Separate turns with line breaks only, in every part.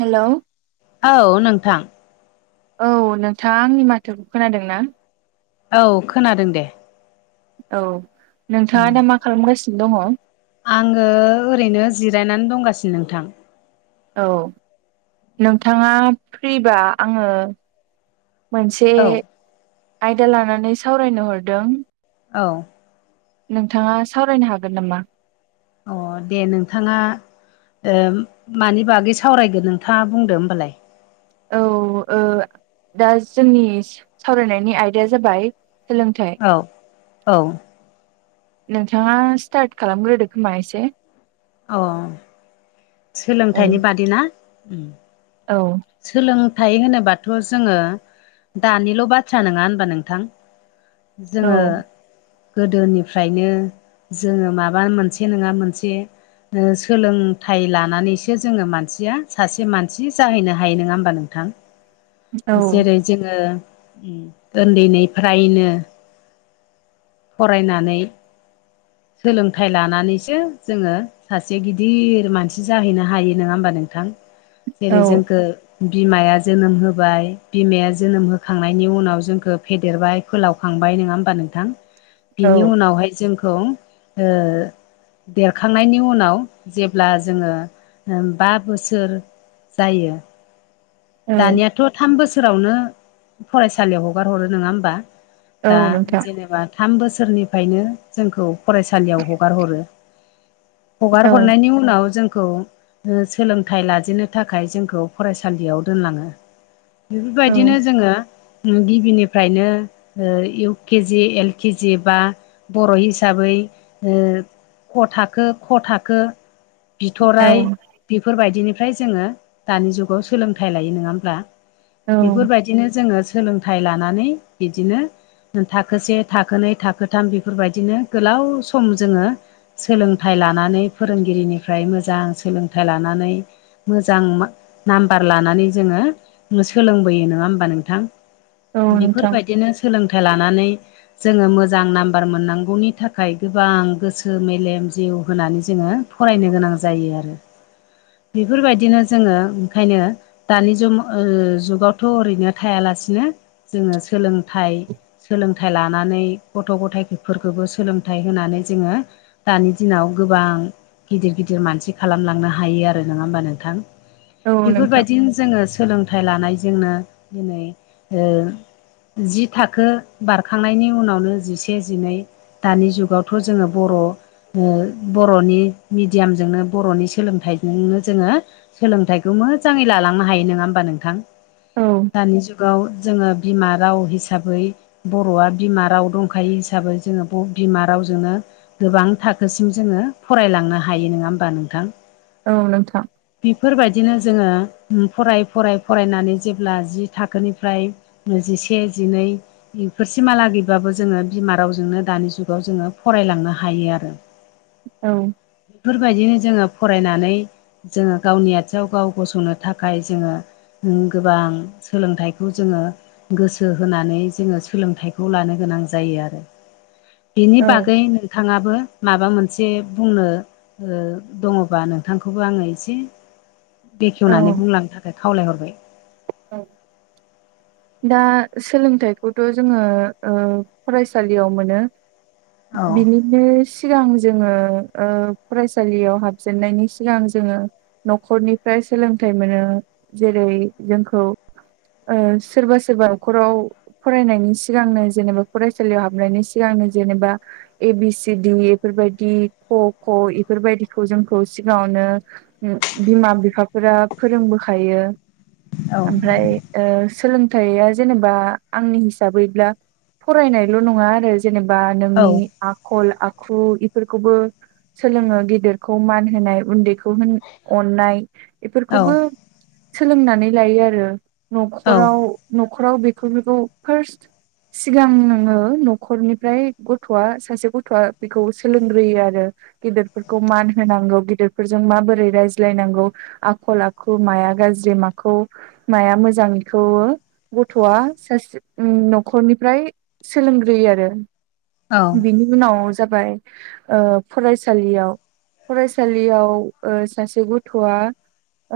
Hello
औ नोंथां
औ नोंथां आंनि माथोखौ खोनादों ना
औ खोनादों दे
औ नोंथाङा दा मा खालामगासिनो दङ?
आङो ओरैनो जिरायनानै दंगासिनो नोंथां
औ नोंथाङा फ्रिबा आङो मोनसे
औ
आयदा लानानै सावरायनो हरदों
औ
नोंथाङा सावरायनो हागोन नामा?
अ दे नोंथाङा ओ मानि बागै सावरायगोन नोंथाङा बुंदो होमबालाय
औ ओ दा जोंनि सावरायनायनि आयदाया जाबाय सोलोंथाइ
औ-औ
नोंथाङा स्टार्ट खालामग्रोदो खोमा एसे
अ
औ
सोलोंथाइनि बादै ना
औ
सोलोंथाइ होनोबाथ' जोङो दानिल' बाथ्रा नङा होनबा नोंथां
औ
जोङो गोदोनिफ्रायनो जोङो माबा मोनसे नङा मोनसे सोलोंथाइ लानानैसो जोङो मानसिया सासे मानसि जाहैनो हायो नङा ओमबा
औ
नोंथां जेरै जोङो उन्दैनिफ्रायनो फरायनानै सोलोंथाइ लानानैसो जोङो सासे गिदिर मानसि जाहैनो हायो नङा ओमबा नोंथां जेरै
औ
जोंखौ बिमाया जोनोम होबाय बिमाया जोनोम होखांनायनि उनाव जोंखौ फेदेरबाय फोलावखांबाय नङा होमबा नोंथां
[inaudible]
बिनि उनावहाय जोंखौ ओ देरखांनायनि उनाव जेब्ला जोङो बा बोसोर जायो
औ
दानियाथ' थाम बोसोरावनो फरायसालियाव हगार हरो नङा होमबा
औ
दा
नोंथां
जेनेबा थाम बोसोरनिफ्रायनो जोंखौ फरायसालियाव हगार हरो
औ
हगार हरनायनि उनाव जोंखौ सोलोंथाइ लाजेननो थाखाय जोंखौ फरायसालियाव दोनलाङो
औ
बेफोरबायदिनो जोङो गिबिनिफ्रायनो इउ केजि एल केजि बा बर' हिस साबै ओ क थाखो ख थाखो
औ
बिथराय बेफोरबायदिनिफ्राय जोङो दानि जुगाव सोलोंथाइ लायो नङा होमब्ला
औ
बेफोरबायदि बिदिनो जोङो सोलोंथाइ लानानै बिदिनो थाखोसे थाखोनै थाखोथाम बेफोरबायदिनो गोलाव सम जोङो सोलोंथाइ लानानै फोरोंगिरिनिफ्राय मोजां सोलोंथाइ लानानै मोजां नाम्बार लानानै जोङो सोलोंबोयो नङा होमबा नोंथां
औ नोंथां
बेफोरबायदिनो सोलोंथाइ लानानै जोङो मोजां नाम्बार मोननांगौनि थाखाय गोबां गोसो मेलेम जिउ होनानै जोङो फरायनो गोनां जायो आरो बेफोरबायदिनो जोङो ओंखायनो दानि जु जुगावथ' ओरैनो थायालासिनो जोङो सोलोंथाइ सोलोंथाइ लानानै गथ' गथायफोरखौबो सोलोंथाइ होनानै जोङो दानि दिनाव गोबां गिदिर गिदिर मानसि खालामलांनो हायो आरो नङा होमबा नोंथां
औ नोंथां
बेफोरबायदिनो जोङो सोलोंथाइ लानायजोंनो दिनै जि थाखो बारखांनायनि उनावनो जिसे जिनै दानि जुगावथ' जोङो बर' बर'नि मिडियामजोंनो बर'नि सोलोंथाइजोंनो जोङो सोलोंथाइखौ मोजाङै लालांनो हायो नङा होमबा नोंथां
औ
दानि जुगाव जोङो बिमा राव हिसाबै बर'आ बिमा राव दंखायो हिसाबै जोङो बिमा रावजोंनो गोबां थाखोसिम जोङो फरायलांनो हायो नोङा होमबा नोंथां।
औ नोंथां
बेफोर बायदिनो जोङो फराय-फराय फरायनानै जेब्ला जि थाखोनिफ्राय जिसे जिनै बेफोर सिमा मालागैबाबो जोङो बिमा रावजोंनो दानि जुगाव जोङो फरायलांनो हायो आरो।
औ।
बेफोर बायदिनो जोङो फरायनानै जोङो गावनि आथिङाव गाव गसंनो थाखाय जोङो जों गोबां सोलोंथाइखौ जोङो गोसो होनानै जोङो सोलोंथाइखौ लानो गोनां जायो आरो। बिनि
औ
बागै नोंथाङाबो माबा मोनसे बुंनो ओ दङ'बा नोंथांखौबो आङो एसे बेखेवनानै बुंलांनो थाखाय खावलायहरबाय।
औ। दा सोलोंथाइखौथ' जोङो ओ फरायसालियाव मोनो।
औ
बिनि बे सिगां जोङो ओ फरायसालियाव हाबजेननायनि सिगां जोङो न'खरनिफ्राय सोलोंथाइ मोनो जेरै जोंखौ ओ सोरबा- सोरबा न'खराव फरायनायनि सिगांनो जेनेबा फरायसालियाव हाबनायनि सिगांनो जेनेबा ए बि सिडि इफोर बायदि क ख इफोर बायदिखौ जोंखौ सिगाङावनो बिमा-बिफाफोरा फोरोंबोखायो ओमफ्राय ओ सोलोंथाइया जेनेबा आंनि हिसाबैब्ला फरायनायल' नङा आरो जेनेबा नोंनि आखल-आखु इफोरखौबो सोलोङो गेदेरखौ मान होनाय उन्दैखौ होन अननाय इफोरखौबो सोलोंनानै लायो आरो न'खराव न'खराव बेफोरखौ फार्स्ट सिगां नोङो न'खरनिफ्राय गथ'आ सासे गथ'आ बेखौ सोलोंग्रोयो आरो। गिदिरफोरखौ मान होनांगौ गिदिरफोरजों माबोरै रायज्लायनांगौ आखल-आखु माया गाज्रि माखौ माया मोजां खौ ओ गथ'आ सासे उम न'खरनिफ्राय सोलोंग्रोयो आरो बिनि उनाव जाबाय ओ फरायसालियाव फरायसालियाव ओ सासे गथ'आ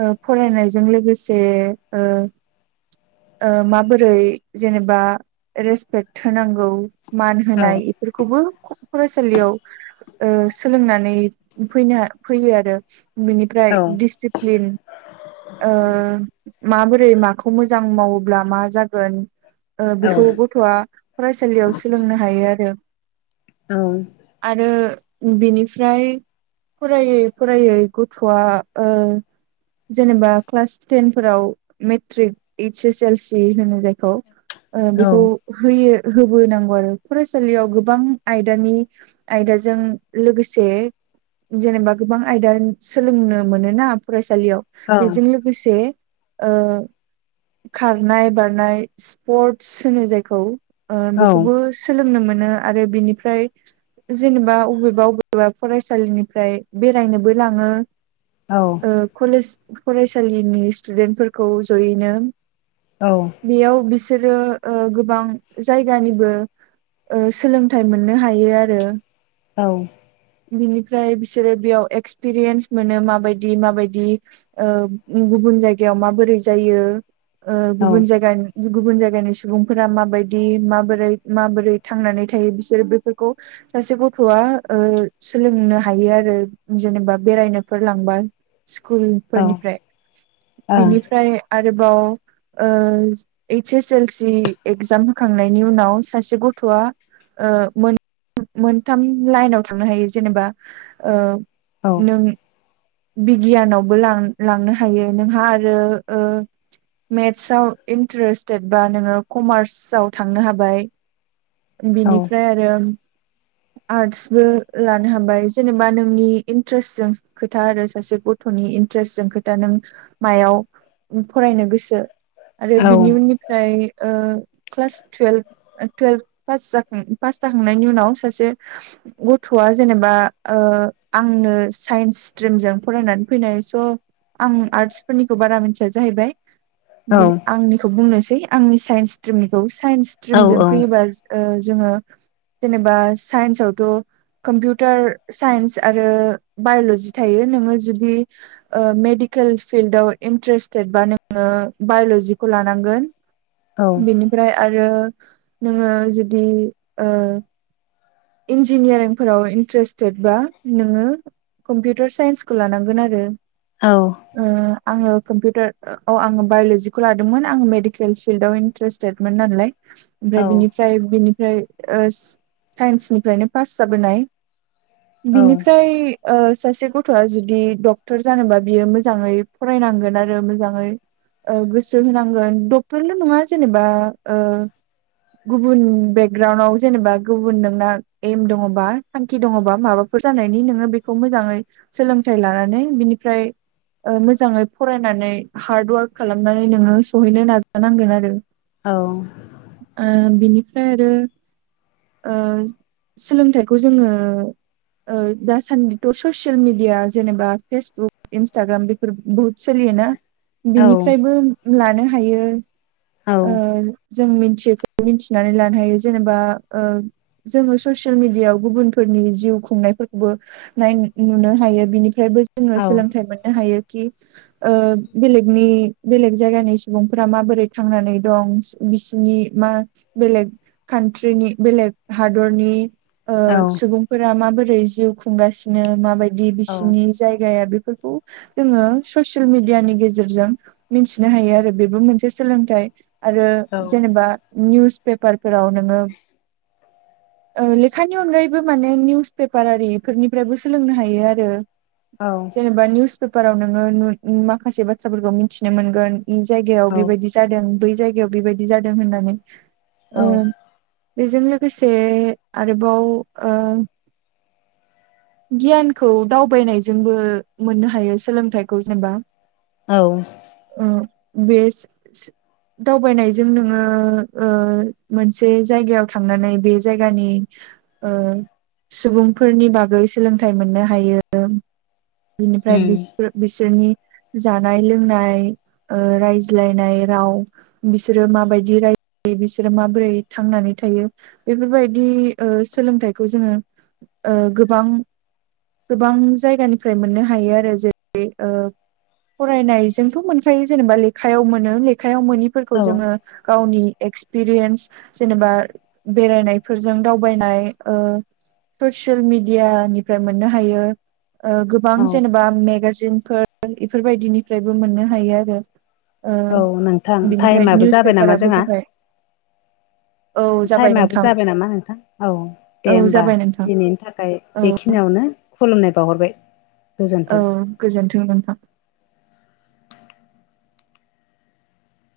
ओ फरायनायजों लोगोसे ओ ओ माबोरै जेनेबा रेसपेक्ट होनांगौ मान होनाय बेफोरखौबो फ-फरायसालियाव ओ सोलोंनानै फैना फैयो आरो। बिनिफ्राय दिसिप्लिन ओ माबोरै मा खौ मोजां मावोब्ला मा जागोन ओ बेखौ गथ'आ फरायसालियाव सोलोंनो हायो आरो।
औ
आरो बेनिफ्राय फरायै फरायै गथ'आ ओ जेनेबा क्लास टेन फोराव matric S L C होनो जायखौ ओ बेखौ होयो होबोनांगौ आरो फरायसालियाव गोबां आयदानि आयदाजों लोगोसे जेनेबा गोबां आयदा सोलोंनो मोनो ना फरायसालियाव बेजों लोगोसे ओ खारनाय बारनाय स्पर्टस होनो जायखौ ओ बेखौबो सोलोंनो मोनो आरो बिनिफ्राय जेनेबा अबेबा अबेबा फरायसालिनिफ्राय बेरायनोबो लाङो।
औ
ओ कलेज फरायसालिनि स्टुडेन्टफोरखौ जयैनो
औ
बेयाव बिसोरो ओ गोबां जायगानिबो ओ सोलोंथाइ मोननो हायो आरो।
औ
बिनिफ्राय बिसोरो बियाव एक्सपिरियेन्स मोनो माबायदि माबायदि। ओ गुबुन जायगायाव माबोरै जायो ओ गुबुन जायगानि गुबुन जायगानि सुबुंफोरा माबायदि माबोरै माबोरै थांनानै थायो बिसोरो बेफोरखौ सासे गथ'आ ओ सोलोंनो हायो आरो जेनेबा बेरायनोफोर लांबा। स्कुलफोरनिफ्राय बिनिफ्राय आरोबाव ओ ओइस एस एल सि एगजाम होखांनायनि उनाव सासे गथ'आ ओ मोनथाम लाइनाव थांनो हायो जेनेबा ओ नों बिगियानावबो लां लांनो हायो। नोंहा आरो ओ मेथ्सआव इन्टारेस्टेडबा नोङो कमार्स थांनो हाबाय बिनिफ्राय आरोम आर्टसबो लानो हाबाय जेनेबा नोंनि इन्ट्रेस जों खोथा आरो सासे गथ'नि इन्ट्रेस्जों खोथा नों मायाव फरायनो गोसो आरो बिनि उननि फ्राय ओ क्लास टुयेल्भ ओ टुयेल्भास पास जाखांनायनि उनाव सासे गथ'आ जेनेबा ओ आंनो साइन्स स्ट्रिमजों फरायनानै फैनाय स' आं आर्टस फोरनिखौ बारा मिनथिया जाहैबाय। बि आंनिखौ बुंनोसै आंनि साइन्स स्ट्रिमनिखौ। साइन्स स्ट्रिमजों फैयोबा ओ जोङो जेनेबा साइन्सावथ' कम्पिउटार साइन्स आरो बायल'जि थायो नोङो जुदि मेडिकेल फिल्डाव इन्ट्रेस्टेड बा नोङो बायल'जिखौ लानांगोन। बिनिफ्राय आरो नोङो जुदि ओ इन्जिनियारिंफोराव इन्टारेस्टेड बा नोङो कम्पिउटार साइन्सखौ लानांगोन आरो।
औ
ओ आङो कम्पिउटार औ आङो बायल'जिखौ लादोंमोन आङो मेडिकेल फिल्डआव इन्ट्रेस्ट स्टेटमेन्ट नालाय ओमफ्राय बिनिफ्राय बिनिफ्राय ओस साइन्सनिफ्रायनो पास जाबोनाय बिनिफ्राय सासे गथ'आ जुदि डक्टर जानोबा बियो मोजाङै फरायनांगोन आरो मोजाङै ओ गोसो होनांगोन। डक्टरल' नङा जेनेबा ओ गुबुन बेकग्राउनाव जेनेबा गौ गुबुन नोंना एम दङबा थांखि दङबा माबाफोर जानायनि नोङो बेखौ मोजाङै सोलोंथाइ लानानै बिनिफ्राय ओ मोजाङै फरायनानै हार्ड वार्क खालामनानै नोङो सहैनो नाजानांगोन आरो।
औ।
ओ बिनिफ्राय आरो ओ सोलोंथाइखौ जोङो ओ दासान्दिथ' ससियेल मिडिया जेनेबा फेसबुक इन्सटाग्राम बे फोर बुहुद सोलियोना बिनिफ्रायबो लानो हायो। ओ जों मिथियो मिनथिनानै लानो हायो। जेनेबा ओ जोङो ससियेल मिडियाव गुबुनफोरनि जिउ खुंनायफोरखौबो नाय नुनो हायो बिनिफ्रायबो जोङो सोलोंथाइ मोननो हायो। बेलेनि बेलेग जायगानि सुबुंफोरा माबोरै थांनानै दं बिसिनि मा बेलेग कान्ट्रिनि बेलेग हादरनि सुबुंफोरा माबोरै जिउ खुंगासिनो माबायदि बिसिनि जायगाया बेफोरखौ जोङो ससियेल मिडियानि गेजेरजों मिथिनो हायो आरो बेबो मोनसे सोलोंथाइ आरो जेनेबा निउस पेपारफोराव नोङो [inaudible] लेखानि अनगायैबो माने निउस पेपारारिफोरनिफ्रायबो सोलोंनो हायो आरो।
औ।
जेनेबा निउस पेपाराव नोङो माखासे बाथ्राफोरखौ मिथिनो मोनगोन जायगायाव बेबायदि जादों बै जायगायाव बेबायदि जादों होननानै बेजों लोगोसे आरोबाव गियानखौ दावबायनायजोंबो मोननो हायो सोलोंथाइखौ जेनेबा
औ।
आ बेस दावबायनायजों नोङो मोनसे जायगायाव थांनानै बे जायगानि सुबुंफोरनि बागै सोलोंथाइ मोननो हायो बिनिफ्राय बिसोरनि जानाय लोंनाय रायज्लायनाय राव बिसोरो माबायदि राय्लायो बिसोरो माबोरै थांनानै थायो। बेफोरबायदि सोलोंथाइखौ जोङो गोबां गोबां जायगानिफ्राय मोननो हायो आरो जेरै फरायनायजोंथ' मोनखायो जेनेबा लेखायाव मोनो लेखायाव मोनिफोरखौ जोङो गावनि एक्सपिरियेन्स जेनेबा बेरायनायफोरजों दावबायनाय। ससियेल मिडिया निफ्राय मोननो हायो गोबां जेनेबा मेगाजिनफोर इफोरबायदिनिफ्रायबो मोननो हायो आरो। ओ
औ नोंथां
बिनिफ्राय
टाइमाबो
निउस
जाबाय नामा
पेपाराबो
जोंहा।
जाबाय औ
टाइमाबो
नोंथां
जाबाय नामा नोंथां औ
औ
दे होमबा
जाबाय नोंथां
दिनैनि थाखाय।
औ
बेखिनियावनो खुलुमनाय बावहरबाय। गोजोन्थों।
औ गोजोन्थों नोंथां।